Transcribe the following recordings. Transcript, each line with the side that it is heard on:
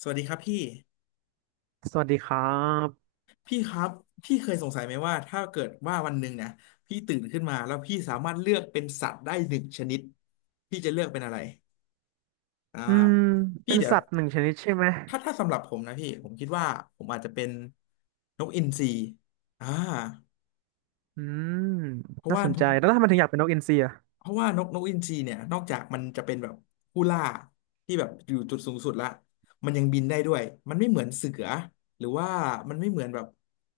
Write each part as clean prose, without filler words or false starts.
left: สวัสดีครับพี่
right: สวัสดีครับ
left: พี่ครับพี่เคยสงสัยไหมว่าถ้าเกิดว่าวันหนึ่งนะพี่ตื่นขึ้นมาแล้วพี่สามารถเลือกเป็นสัตว์ได้หนึ่งชนิดพี่จะเลือกเป็นอะไรอ่า
right: อืม
left: พี่
right: เป็น
left: เดี๋ยว
right: สัตว์หนึ่งชนิดใช่ไหม
left: ถ้าสำหรับผมนะพี่ผมคิดว่าผมอาจจะเป็นนกอินทรีอ่า
right: อืม
left: เพราะ
right: น่า
left: ว่า
right: สน
left: ผ
right: ใจ
left: ม
right: แล้วทำไมถึงอยากเป็นนกอินทรีอ่ะ
left: เพราะว่านกอินทรีเนี่ยนอกจากมันจะเป็นแบบผู้ล่าที่แบบอยู่จุดสูงสุดละมันยังบินได้ด้วยมันไม่เหมือนเสือหรือว่ามันไม่เหมือนแบบ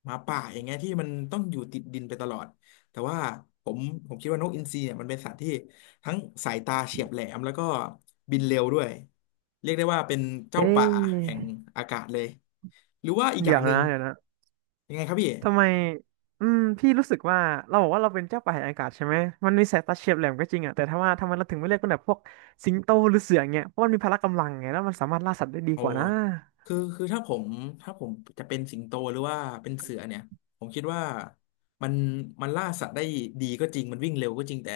left: หมาป่าอย่างเงี้ยที่มันต้องอยู่ติดดินไปตลอดแต่ว่าผมผมคิดว่านกอินทรีเนี่ยมันเป็นสัตว์ที่ทั้งสายตาเฉียบแหลมแล้วก็บินเร็วด้วยเรียกได้ว่าเป็นเจ้า
right: เอ๊
left: ป่าแห่ง
right: ะ
left: อากาศเลยหรือว่าอีกอ
right: เดี๋
left: ย่า
right: ย
left: ง
right: ว
left: หนึ่ง
right: นะ
left: ยังไงครับพี่
right: ทำไม พี่รู้สึกว่า เราบอกว่าเราเป็นเจ้าป่าแห่งอากาศใช่ไหม มันมีสายตาเฉียบแหลมก็จริงอ่ะแต่ถ้าว่าทำไมเราถึงไม่เรียกเป็นแบบพวกสิงโตหรือเสือเงี้ยเพราะมันมีพละกำลังไงแล้วมันสามารถล่าสัตว์ได้ดี
left: โอ้
right: กว่านะ
left: คือถ้าผม ถ้าผมจะเป็นสิงโตหรือว่าเป็นเสือเนี่ยผมคิดว่า มันมันล่าสัตว์ได้ดีก็จริงมันวิ่งเร็วก็จริง แต่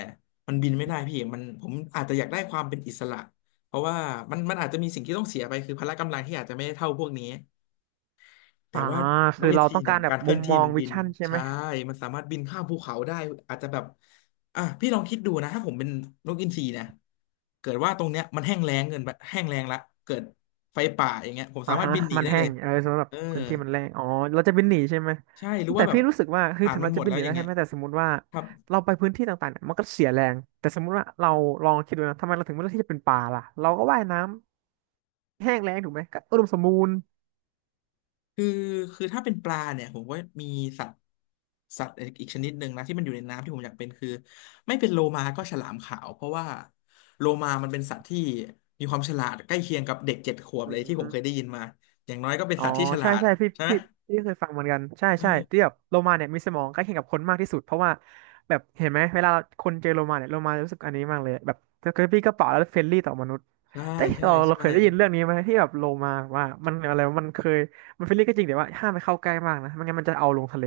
left: มันบินไม่ได้พี่มันผมอาจจะอยากได้ความเป็นอิสระ เพราะว่ามันอาจจะมีสิ่งที่ต้องเสียไป คือพละกำลังที่อาจจะไม่ได้เท่าพวกนี้ แต่
right: อ่า
left: ว่าน
right: คื
left: ก
right: อ
left: เอ็น
right: เรา
left: ซี
right: ต้อง
left: เนี่
right: กา
left: ย
right: รแบ
left: กา
right: บ
left: รเค
right: มุ
left: ลื่อ
right: ม
left: นที่
right: มอง
left: มัน
right: วิ
left: บิน
right: ชั่นใช่ไหม
left: ใช่มันสามารถบินข้ามภูเขาได้อาจจะแบบอ่ะพี่ลองคิดดูนะถ้าผมเป็นนกอินทรีนะเกิดว่าตรงเนี้ยมันแห้งแล้งเกินไปแห้งแล้งละเกิดไฟป่าอย่างเงี้ยผม
right: อ่า
left: สามารถ
right: ฮะ
left: บินหนี
right: มัน
left: ได้
right: แห้
left: เลย
right: งเออสำหรับ
left: เออ
right: พื้นที่มันแรงอ๋อเราจะบินหนีใช่ไหม
left: ใช่หรือ
right: แต่
left: ว่าแบบ
right: พี่รู้สึกว่าคือ
left: อ่าน
right: ถึง
left: มัน
right: เรา
left: หม
right: จะ
left: ด
right: บิ
left: แล้
right: นห
left: ว
right: นี
left: อย่า
right: ได้
left: งเงี้
right: ใช่
left: ย
right: ไหมแต่สมมติว่า
left: ครับ
right: เราไปพื้นที่ต่างๆเนี่ยมันก็เสียแรงแต่สมมติว่าเราลองคิดดูนะทำไมเราถึงไม่เลือกที่จะเป็นป่าล่ะเราก็ว่ายน้ำแห้งแล้งถูกไหมก็อุดมสมบูรณ์
left: คือคือถ้าเป็นปลาเนี่ยผมก็มีสัตว์สัตว์อีกชนิดหนึ่งนะที่มันอยู่ในน้ำที่ผมอยากเป็นคือไม่เป็นโลมาก็ฉลามขาวเพราะว่าโลมามันเป็นสัตว์ที่มีความฉลาดใกล้เคียงกับเด็กเจ็ดขวบ
right: อื
left: เลยที่ผม
right: ม
left: เคยได้ยินมาอย่างน้อยก็เป็น
right: อ๋อ
left: สัตว์ที่ฉลา
right: ใช่
left: ด
right: ใช่พี่
left: ใช่ไหม
right: พี่พี่เคยฟังเหมือนกันใช่
left: เอ
right: ใช่
left: อ
right: ที่แบบโลมาเนี่ยมีสมองใกล้เคียงกับคนมากที่สุดเพราะว่าแบบเห็นไหมเวลาคนเจอโลมาเนี่ยโลมารู้สึกอันนี้มากเลยแบบคือพี่ก็เปล่าแล้วเฟรนลี่ต่อมนุษย์
left: ใช่
right: แต่
left: ใช่
right: เรา
left: ใช่
right: เคยได้ยินเรื่องนี้ไหมที่แบบโลมาว่ามันอะไรวะมันเคยมันเฟรนลี่ก็จริงแต่ว่าห้ามไปเข้าใกล้มากนะไม่งั้นมันจะเอาลงทะเล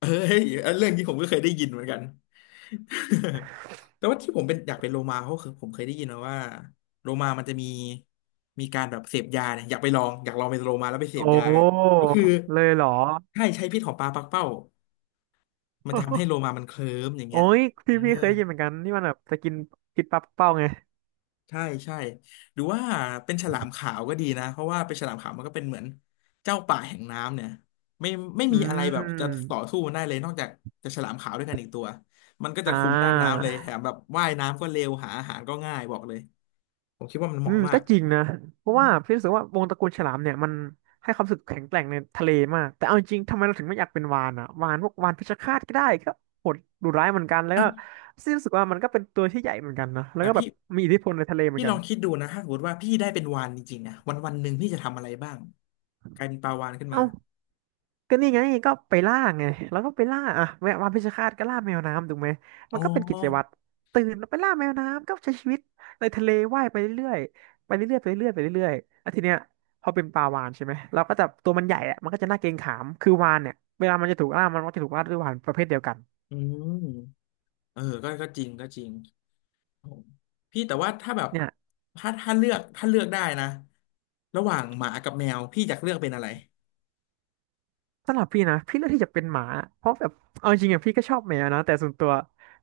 left: เฮ้ยอันเรื่องนี้ผมก็เคยได้ยินเหมือนกัน แต่ว่าที่ผมเป็นอยากเป็นโลมาเพราะคือผมเคยได้ยินมาว่าโลมามันจะมีการแบบเสพยาเนี่ยอยากไปลองอยากลองเป็นโลมาแล้วไปเสพ
right: โอ้
left: ยาก็คือ
right: เลยเหรอ
left: ใช้พิษของปลาปักเป้ามันจะทำให้ โลมามันเคลิ้มอย่าง
right: โอ้
left: เงี้ย
right: ย
left: เอ
right: พี่
left: อ
right: พี่เคยได้ยินเหมือนกันที่มันแบบจะกินกินปลาเป้าไง
left: ใช่ใช่หรือว่าเป็นฉลามขาวก็ดีนะเพราะว่าเป็นฉลามขาวมันก็เป็นเหมือนเจ้าป่าแห่งน้ำเนี่ยไม่ไม่
right: อื
left: มีอะไรแบบจะต่
right: ม
left: อสู้มันได้เลยนอกจากจะฉลามขาวด้วยกันอีกตัวมันก็
right: อ่
left: จะคุมหน้าน้ำ
right: า
left: เลยแถมแบบว่ายน้ำก็เร็วหาอาหารก็ง่ายบอกเลยผมคิดว่ามันเห
right: อื
left: มาะ
right: ม
left: มา
right: ก็
left: ก
right: จริงนะเพ
left: อื
right: ราะ
left: ม
right: ว่าพี่รู้สึกว่าวงตระกูลฉลามเนี่ยมันให้ความรู้สึกแข็งแกร่งในทะเลมากแต่เอาจริงๆทำไมเราถึงไม่อยากเป็นวาฬอ่ะวาฬพวกวาฬเพชฌฆาตก็ได้ก็โหดดุร้ายเหมือนกันแล้วก็
left: อ่ะ
right: พี่รู้สึกว่ามันก็เป็นตัวที่ใหญ่เหมือนกันนะแล้ว
left: แต่
right: ก็แบ
left: พี่
right: บมีอิทธิพลในทะเลเหมือ
left: พี่
right: น
left: ล
right: กั
left: อ
right: น
left: งคิดดูนะถ้าสมมติว่าพี่ได้เป็นวาฬจริงๆนะวันวันหนึ่งพี่จะทำอะไรบ้างกลายเป็นปลาวาฬขึ้นมา
right: เอ้า ก็นี่ไงก็ไปล่าไงแล้วก็ไปล่าอ่ะแมววานเพชฌฆาตก็ล่าแมวน้ำถูกไหมมั
left: อ๋
right: นก็เป็นกิจวั
left: อ
right: ตรตื่นแล้วไปล่าแมวน้ำก็ใช้ชีวิตในทะเลว่ายไปเรื่อยๆไปเรื่อยๆไปเรื่อยๆไปเรื่อยๆแล้วทีเนี้ยพอเป็นปลาวาฬใช่ไหมเราก็จะตัวมันใหญ่อะมันก็จะน่าเกรงขามคือวาฬเนี่ยเวลามันจะถูกล่ามันก็จะถูกล่าด้วยวาฬประเภทเดียวกัน
left: อืมเออก็ก็จริงก็จริง พี่แต่ว่าถ้าแบบ
right: เนี่ย
left: ถ้าเลือกถ้าเลือกได้นะระหว่างหมากับแมวพี่อยากเลือกเป็นอะไร
right: สำหรับพี่นะพี่เลือกที่จะเป็นหมาเพราะแบบเอาจริงๆอะพี่ก็ชอบแมวนะแต่ส่วนตัว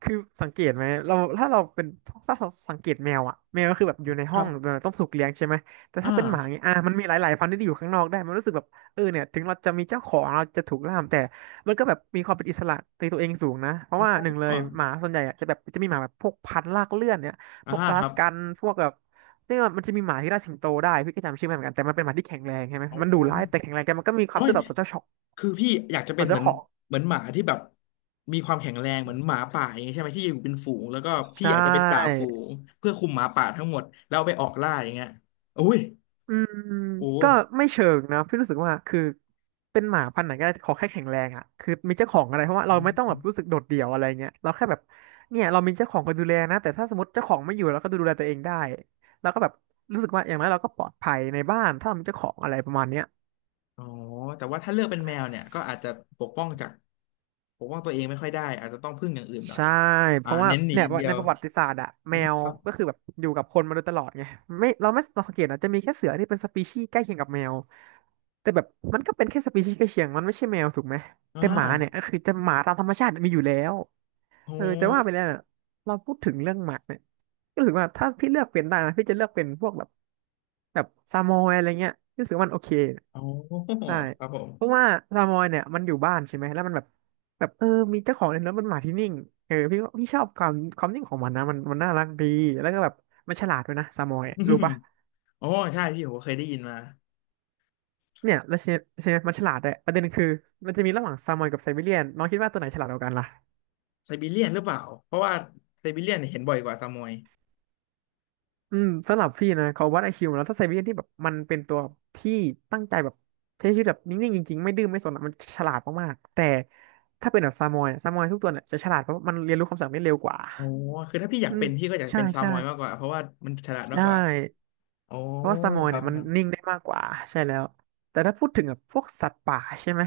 right: คือสังเกตไหมเราถ้าเราเป็นถ้าเราสังเกตแมวอะแมวก็คือแบบอยู่ใน
left: ค
right: ห้อ
left: รั
right: ง
left: บ
right: ต้องถูกเลี้ยงใช่ไหมแต่
left: อ่า
right: ถ้าเป็นหมาเงี้ยอ่ะมันมีหลายๆพันธุ์ที่อยู่ข้างนอกได้มันรู้สึกแบบเออเนี่ยถึงเราจะมีเจ้าของเราจะถูกล่ามแต่มันก็แบบมีความเป็นอิสระในตัวเองสูงนะเพราะ
left: อ๋
right: ว่าหนึ่งเล
left: อ
right: ยหมาส่วนใหญ่อะจะแบบจะมีหมาแบบพวกพันธุ์ลากเลื่อนเนี่ย
left: อ่า
right: พวกอ
left: ค
right: ลา
left: รั
right: ส
left: บ
right: กันพวกแบบเรียกว่ามันจะมีหมาที่ล่าสิงโตได้พี่ก็จำชื่อไม่เหมือนกันแต่มันเป็นหมาที่แข็งแรงใช่ไหม
left: อ๋อ
right: มันดุร้ายแต่แข็งแรงแต่มันก็มีค
left: โอ้
right: วาม
left: ย
right: ซื่อสัตย์ต่อเจ้าของ
left: คือพี่อยากจะ
right: อ๋
left: เป็
right: อ
left: น
right: ง
left: เห
right: เจ้า
left: มือน
right: ของ
left: เหมือนหมาที่แบบมีความแข็งแรงเหมือนหมาป่าอย่างเงี้ยใช่ไหมที่อยู่เป็นฝูงแล้วก็พี่
right: ใช่
left: อาจจะเป็นจ่าฝูงเพื่อคุมหมาป่าทั้งหมดแล้วเอาไปออกล่าอย่างเงี้ยโอ้ย
right: อืม
left: โอ้
right: ก็ไม่เชิงนะพี่รู้สึกว่าคือเป็นหมาพันธุ์ไหนก็ได้ขอแค่แข็งแรงอ่ะคือมีเจ้าของอะไรเพราะว่าเราไม่ต้องแบบรู้สึกโดดเดี่ยวอะไรเงี้ยเราแค่แบบเนี่ยเรามีเจ้าของคอยดูแลนะแต่ถ้าสมมติเจ้าของไม่อยู่เราก็ดูแลตัวเองได้แล้วก็แบบรู้สึกว่าอย่างน้อยเราก็ปลอดภัยในบ้านถ้าเรามีเจ้าของอะไรประมาณเนี้ย
left: อ๋อแต่ว่าถ้าเลือกเป็นแมวเนี่ยก็อาจจะปกป้องจากปกป้องตัวเองไม่ค่อยได้อาจจะต้องพึ่งอย่างอื่นหน่อย
right: ใช่เพ
left: อ่า
right: ราะว่า
left: เน้นหนี
right: เนี่
left: อ
right: ย
left: ย่างเดีย
right: ใน
left: ว
right: ประวัติศาสตร์อะ
left: อื
right: แม
left: ม
right: ว
left: ครับ
right: ก็คือแบบอยู่กับคนมาโดยตลอดไงไม่เราสังเกตนะจะมีแค่เสือที่เป็นสปีชีส์ใกล้เคียงกับแมวแต่แบบมันก็เป็นแค่สปีชีส์ใกล้เคียงมันไม่ใช่แมวถูกไหม
left: อ่
right: แต่หมาเนี่ยก็
left: า
right: คือจะหมาตามธรรมชาติมีอยู่แล้ว
left: โอ
right: เออจะว่าไป
left: ้
right: แล้วเน่ะเราพูดถึงเรื่องหมาเนี่ยก็ถือว่าถ้าพี่เลือกเป็นได้นะพี่จะเลือกเป็นพวกแบบแบบซามอยอะไรเงี้ยพี่รู้สึกว่ามันโอเค
left: โอ้
right: ใช่
left: ครับผม
right: เพราะว่าซามอยเนี่ยมันอยู่บ้านใช่ไหมแล้วมันแบบมีเจ้าของเลยแล้วมันหมาที่นิ่งเออพี่ชอบความนิ่งของมันนะมันน่ารักดีแล้วก็แบบมันฉลาดด้วยนะซามอยรู้ปะ
left: โออใช่พี่ผมเคยได้ยินมา
right: เนี่ยแล้วใช่ใช่ไหมมันฉลาดด้วยประเด็นคือมันจะมีระหว่างซามอยกับไซบีเรียนน้องคิดว่าตัวไหนฉลาดกว่ากันล่ะ
left: ไซบีเรียนหรือเปล่าเพราะว่าไซบีเรียนเนี่ยเห็นบ่อยกว่าซามอย
right: อืมสำหรับพี่นะเขาวัดไอคิวแล้วถ้าไซบีเรียนที่แบบมันเป็นตัวที่ตั้งใจแบบใช้ชีวิตแบบนิ่งๆจริงๆไม่ดื้อไม่สนอะมันฉลาดมากๆแต่ถ้าเป็นแบบซามอยอะซามอยทุกตัวเนี่ยจะฉลาดเพราะมันเรียนรู้คำสั่งได้เร็วกว่า
left: อ๋อคือถ้าพี่อยา
right: อื
left: ก
right: ม
left: เป็นพี่ก็อยาก
right: ใช่
left: เป็นซา
right: ใช่
left: มอยมากกว่าเพราะว่ามันฉลาดมาก
right: ใช่
left: กว่าอ๋อ
right: เพราะว่าซามอย
left: ครั
right: เนี่
left: บ
right: ยมั
left: ค
right: น
left: รับ
right: นิ่งได้มากกว่าใช่แล้วแต่ถ้าพูดถึงแบบพวกสัตว์ป่าใช่ไหม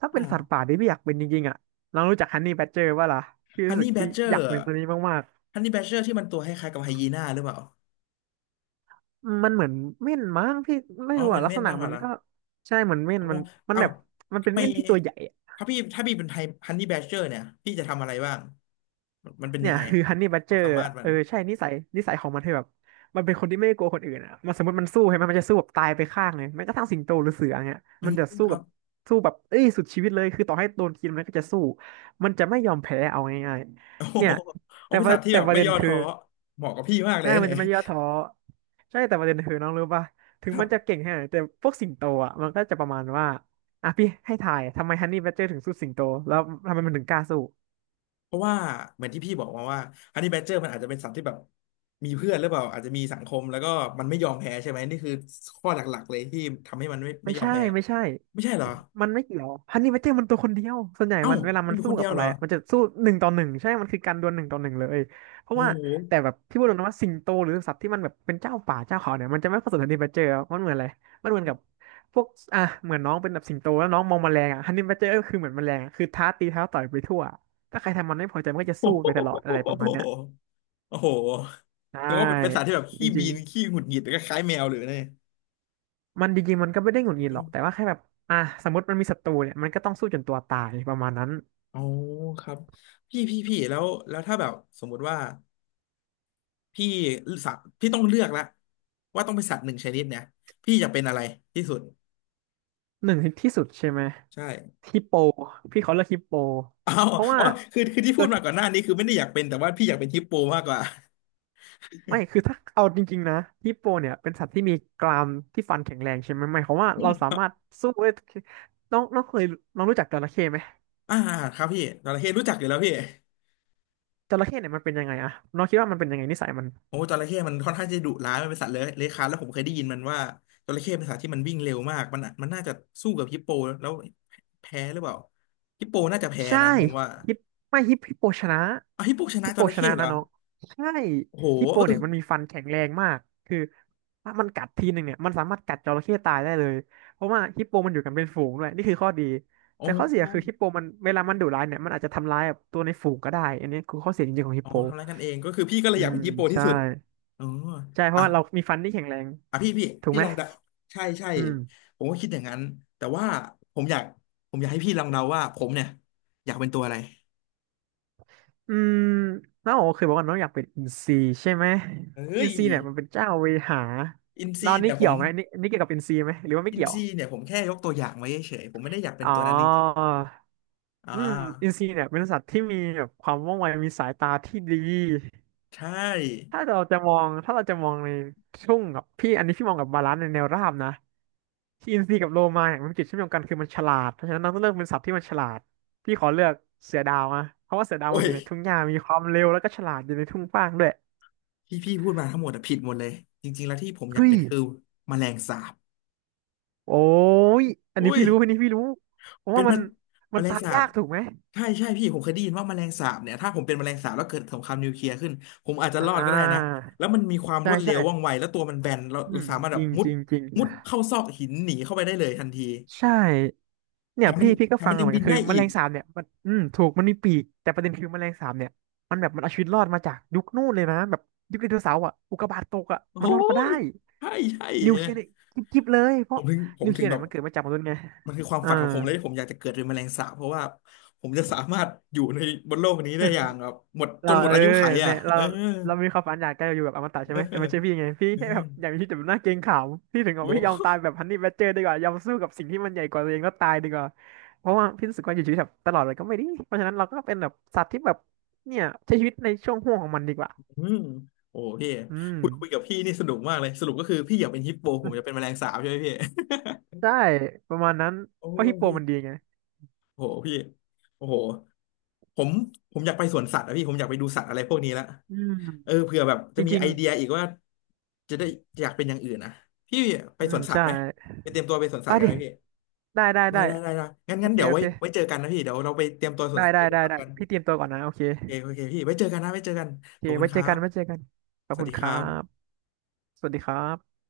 right: ถ้าเป็นสัตว์ป่า
left: อ่า
right: ที่พี่อยากเป็นจริงๆอ่ะเรารู้จักฮันนี่แบดเจอร์ป่ะล่ะพี่
left: ฮั
right: รู้
left: น
right: สึก
left: นี่แบ
right: พี่
left: ดเจอ
right: อยา
left: ร์
right: กเป็นตัวนี้มาก
left: ฮันนี่แบดเจอร์ที่มันตัวคล้ายๆกับไฮยีน่าหรือเปล่า
right: ๆมันเหมือนเม่นมั้งพี่ไม่
left: อ๋อ
right: รู้
left: เหมือ
right: อ่ะ
left: น
right: ลัก
left: เม่
right: ษ
left: น
right: ณะ
left: มากก
right: มั
left: ว่า
right: น
left: ละ
right: ก็ใช่เหมือนเม่น
left: อ๋อ
right: มันมัน
left: เอ้า
right: แบบมันเป็
left: ทำ
right: น
left: ไม
right: เม่นที่ตัวใหญ่
left: ถ้าพี่ถ้าพี่เป็นไทฮันนี่แบชเชอร์เนี่ยพี่จะทำอะไรบ้างมันเป็น
right: เนี่
left: ยั
right: ย
left: งไง
right: คือฮันนี่บัด
left: ค
right: เจ
left: วา
right: อ
left: ม
right: ร์
left: สามารถมั
right: เอ
left: น
right: อใช่นิสัยของมันคือแบบมันเป็นคนที่ไม่กลัวคนอื่นอ่ะมันสมมติมันสู้ใช่ไหมมันจะสู้แบบตายไปข้างเลยแม้กระทั่งสิงโตหรือเสือเงี้ย
left: อื
right: มัน
left: ม
right: จะสู้
left: ครั
right: กับ
left: บ
right: สู้แบบเอ้ยสุดชีวิตเลยคือต่อให้โดนกินมันก็จะสู้มันจะไม่ยอมแพ้เอาง่าย
left: โอ้
right: ๆ
left: โห
right: เนี่ย
left: เอา
right: แต่
left: เป็น
right: ว่า
left: สัตว์ที่
right: แต่
left: แบบ
right: ประ
left: ไม่
right: เด็น
left: ย่อ
right: คือ
left: ท้อเหมาะกับพี่มากเล
right: ใช่
left: ยนะ
right: มัน
left: เนี่ย
right: จะไม่ย่อท้อใช่แต่ประเด็นคือน้องรู้ป่ะถึ
left: ค
right: ง
left: รั
right: มันจะ
left: บ
right: เก่งแค่ไหนแต่พวกสิงโตอ่ะมันก็จะประมาณว่าอ่ะพี่ให้ทายทำไมฮันนี่บัดเจอร์ถึงสู้สิงโตแล้วทำไมมันถึงกล้าสู้
left: เพราะว่าเหมือนที่พี่บอกมาว่าฮันนี่แบชเชอร์มันอาจจะเป็นสัตว์ที่แบบมีเพื่อนหรือเปล่าอาจจะมีสังคมแล้วก็มันไม่ยอมแพ้ใช่ไหมนี่คือข้อหลักๆเลยที่ทำให้มันไม่
right: ไม่
left: ยอม
right: ใช่
left: แพ้
right: ไม่ใช่
left: ไม่ใช่เหรอ
right: มันไม่เกี่ยวฮันนี่แมเจอร์มันตัวคนเดียวส่วนใหญ่
left: เอ้า
right: มันเวลา
left: มั
right: มั
left: น
right: น
left: อยู่
right: สู้
left: คนเดี
right: กับ
left: ยว
right: อะ
left: เห
right: ไร
left: รอ
right: อะมันจะสู้หนึ่งต่อหนึ่งใช่มันคือการดวลหนึ่งต่อหนึ่งเลยเพราะ
left: โอ้
right: ว่า
left: โห
right: แต่แบบที่พูดตรงนะว่าสิงโตหรือสัตว์ที่มันแบบเป็นเจ้าป่าเจ้าเขาเนี่ยมันจะไม่ผสมฮันนี่แมเจอร์มันเหมือนอะไรมันเหมือนกับพวกอ่ะเหมือนน้องเป็นแบบสิงโตแล้วน้องมองแมลงอะฮันนี่แมเจอร์ก็คือเหมือนแมลงอะคือท้าตีท้าต่อยไปทั่วถ้าใครทำมันไม่พอใจมันก็จะสู้ไปตลอดอะไรประมาณเนี้ย
left: โอ้โห
right: ใช่
left: แต่ว่าเป็นสัตว์ที่แบบ
right: จ
left: ขี้บี
right: ริง
left: นขี้หงุดหงิดก็คล้ายแมวเลยเนี่ย
right: ๆมันจริงๆมันก็ไม่ได้หงุดหงิดหร
left: อื
right: อกแต่
left: ม
right: ว่าแค่แบบอ่ะสมมติมันมีศัตรูเนี่ยมันก็ต้องสู้จนตัวตายประมาณนั้น
left: อ๋อครับพี่แล้วถ้าแบบสมมุติว่าพี่สัตว์พี่ต้องเลือกละว่าต้องเป็นสัตว์หนึ่งชนิดเนี่ยพี่อยากเป็นอะไรที่สุด
right: หนึ่งที่สุดใช่ไหม
left: ใช่
right: ฮิปโปพี่เขาเรียกฮิปโป
left: อ้าว
right: เพราะว่า
left: อ๋อคือคือที่
right: โด
left: พูด
right: ย
left: มาก่อนหน้านี้คือไม่ได้อยากเป็นแต่ว่าพี่อยากเป็นฮิปโปมากกว่า
right: ไม่ คือถ้าเอาจริงๆนะฮิปโปเนี่ยเป็นสัตว์ที่มีกรามที่ฟันแข็งแรงใช่ไหมหมายความว่าเราสา มารถสู้ได้น้องน้องเคยน้องรู้จักจระเข้ไหม
left: อ่าครับพี่จระเข้รู้จักอยู่แล้วพี่
right: จระเข้เนี่ยมันเป็นยังไงอะ น้องคิดว่ามันเป็นยังไงนิสัยมัน
left: โอ้จระเข้มันค่อนข้างจะดุร้ายมันเป็นสัตว์เลื้อยคลานแล้วผมเคยได้ยินมันว่าจระเข้เป็นสัตว์ที่มันวิ่งเร็วมากมันน่าจะสู้กับฮิปโปแล้วแพ้หรือเปล่าฮิปโปน่าจะแพ้
right: ใช่
left: นะผมว่า
right: ฮิปฮิปโปชนะ
left: อ่ะฮิปโปชนะ
right: ฮิป
left: จ
right: โป
left: ระ
right: ช
left: เข้
right: นะ
left: เหร
right: นะ
left: อ
right: น้องใช่
left: โอ้โห
right: ฮิปโป
left: เออ
right: เนี่ยมันมีฟันแข็งแรงมากคือถ้ามันกัดทีหนึ่งเนี่ยมันสามารถกัดจระเข้ตายได้เลยเพราะว่าฮิปโปมันอยู่กันเป็นฝูงด้วยนี่คือข้อดี
left: อ๋อ
right: แต่ข้อเสียคือฮิปโปมันเวลามันดุร้ายเนี่ยมันอาจจะทำร้ายแบบตัวในฝูงก็ได้อันนี้คือข้อเสียจริงๆของฮิ
left: อ๋อ
right: ปโป
left: ทำร้ายกันเองก็คือพี่ก็เล
right: อื
left: ยอยาก
right: ม
left: เป็นฮิปโปที่
right: ใช่
left: สุดอ๋อ
right: ใช่เพ
left: อ่ะ
right: ราะว่าเรามีฟันที่แข็งแรง
left: อ่ะพี่พี่
right: ถูก
left: พี่
right: ไหม
left: ลองเดาใช่ใช่
right: อืม
left: ผมก็คิดอย่างนั้นแต่ว่าผมอยากผมอยากให้พี่ลองเดาว่าผมเนี่ยอยากเป็นตัวอะไร
right: อืมน้องโอเคยบอกว่าน้องอยากเป็นอินซีใช่ไหมอิ
left: เฮ้
right: น
left: ย
right: ซีเนี่ยมันเป็นเจ้าเวหา
left: อิน
right: แล้ว
left: ซี
right: อันนี่
left: เนี่ยผ
right: เกี่ย
left: ม
right: วไหมนี่นี่เกี่ยวกับอินซีไหมหรือว่าไม่
left: อิน
right: เกี่ยว
left: ซีเนี่ยผมแค่ยกตัวอย่างไว้เฉยๆผมไม่ได้อยากเป็น
right: อ๋อ
left: ตัวนั้นจริงๆอ่า
right: อืมอินซีเนี่ยเป็นสัตว์ที่มีแบบความว่องไวมีสายตาที่ดี
left: ใช่
right: ถ้าเราจะมองถ้าเราจะมองในช่วงกับพี่อันนี้พี่มองกับบาลานซ์ในแนวราบนะที่อินซีกับโลมาเนี่ยมันจุดเชื่อมโยงกันคือมันฉลาดเพราะฉะนั้นน้องต้องเลือกเป็นสัตว์ที่มันฉลาดพี่ขอเลือกเสือดาวนะเพราะว่าเสือดาว
left: โอ้
right: มันอ
left: ย
right: ยู่ในทุ่งหญ้ามีความเร็วแล้วก็ฉลาดอยู่ในทุ่งกว้างด้วย
left: ที่พี่พูดมาทั้งหมดอะผิดหมดเลยจริงๆแล้วที่ผมอยาก
right: เฮ้
left: เป็
right: ย
left: นคือแมลงสาบ
right: โอ้ย อันนี้
left: อุ้ย
right: พี่รู้อันนี้พี่รู้เพราะ
left: เป็
right: ว่า
left: น
right: มัน
left: มะแม
right: มัน
left: ลง
right: ตาย
left: สาบ
right: ยากถูกไหม
left: ใช่ใช่พี่ผมเคยได้ยินว่าแมลงสาบเนี่ยถ้าผมเป็นแมลงสาบแล้วเกิดสงครามนิวเคลียร์ขึ้นผมอาจจะ
right: อ่
left: รอดก็ได้นะ
right: า
left: แล้วมันมีความร
right: ใช่
left: วดเร็
right: ใช่
left: วว่องไวแล้วตัวมันแบนเรา
right: อื
left: เรา
right: ม
left: สามารถ
right: จ
left: แบบ
right: ริง
left: มุ
right: จ
left: ด
right: ริงจริง
left: เข้าซอกหินหนีเข้าไปได้เลยทันที
right: ใช่
left: แถ
right: เนี่ย
left: มมั
right: พี่
left: น
right: พี่ก็
left: แถม
right: ฟั
left: มั
right: ง
left: น
right: มา
left: ยั
right: เห
left: ง
right: มือน
left: บิ
right: กั
left: น
right: นคื
left: ได้
right: อแม
left: อี
right: ล
left: ก
right: งสาบเนี่ยมันอืมถูกมันมีปีกแต่ประเด็นคือแมลงสาบเนี่ยมันแบบมันเอาชีวิตรอดมาจากยุคนู่นเลยนะแบบยุคไดโนเสาร์อ่ะอุกกาบาตตกอ่ะ
left: โอ้
right: มันรอดมาได้
left: ยใช่ใช่
right: นิวเค
left: นะ
right: ลียร์เนี่ยจิ๊บๆเลยเพ
left: ผ
right: ราะ
left: มถึงผม
right: นิวเค
left: ถึ
right: ลี
left: ง
right: ยร์
left: แบ
right: เนี่ย
left: บ
right: มันเกิดมาจากมนุษย์ไง
left: มันคือความ
right: อ่า
left: ฝันของผมเลยที่ผมอยากจะเกิดเป็นแมลงสาบเพราะว่าผมจะสามารถอยู่ในบนโลกนี้ได้อย่างแบบหมดจ
right: เรา
left: นหมด
right: เออ
left: อายุไขอ่ะ
right: เนี่ยเรา
left: เออ
right: มีความฝันอยากจะอยู่แบบอมตะใช่
left: เออ
right: ไหมแต่ไม่ใช่พี่ไงพี่
left: เออ
right: แค่แบบอยากมีชีวิตแบบน่าเกรงขามพี่ถึงบอก
left: โอ้
right: พี่ยอมตายแบบฮันนี่แบดเจอร์ดีกว่ายอมสู้กับสิ่งที่มันใหญ่กว่าตัวเองแล้วตายดีกว่าเพราะว่าพี่รู้สึกว่าอยู่ชีวิตแบบตลอดเลยก็ไม่ดีเพราะฉะนั้นเราก็เป็นแบบสัตว์ที่แบบเนี่ยใช้ชีวิตในช่วงห่วงของมันดีกว่า
left: อืมโอ้พี่
right: อืม
left: คุยกับพี่นี่สนุกมากเลยสรุปก็คือพี่อยากเป็นฮิปโปผมอยากเป็นแมล งสาบใช่ไหมพี่
right: ใช่ประมาณนั้น
left: โอ้
right: เพราะฮิ
left: ย
right: ปโป
left: พี่
right: มันดีไง
left: โอ้โหพี่โอ้โหผมผมอยากไปสวนสัตว์อะพี่ผมอยากไปดูสัตว์อะไรพวกนี้ละ
right: อื
left: เออ
right: ม
left: เผื่อแบบ
right: จ
left: จะมี
right: ริ
left: ไอ
right: ง
left: เดียอีกว่าจะได้อยากเป็นอย่างอื่นนะพี่ไป
right: ๆอื
left: ส
right: ม
left: วนสัต
right: ใช่
left: ว์ไหมไปเตรียมตัวไปสวนสั
right: ไป
left: ตว์กัน
right: ดิ
left: ไหมพี่
right: ได้ได้
left: ได้
right: ได้
left: ได้ได้ได้งั้น
right: โอ
left: งั้น
right: เค
left: เดี๋ยว
right: โอ
left: ไว้
right: เค
left: ไว้เจอกันนะพี่เดี๋ยวเราไปเตรียมตัวสวน
right: ได้ได้
left: ไปสว
right: ได้
left: นสัตว์
right: ได้
left: กัน
right: พี่เตรียมตัวก่อนนะโอเค
left: โอเคโอเคพี่ไว้เจอกันนะไว้เจอกัน
right: โอเค
left: ขอบคุณ
right: ไว้
left: ค
right: เจ
left: รั
right: อกั
left: บ
right: นไว้เจอกัน ขอ
left: ส
right: บ
left: วัส
right: คุณ
left: ดี
right: ค
left: ค
right: รั
left: รับ
right: บ สวัสดีครับ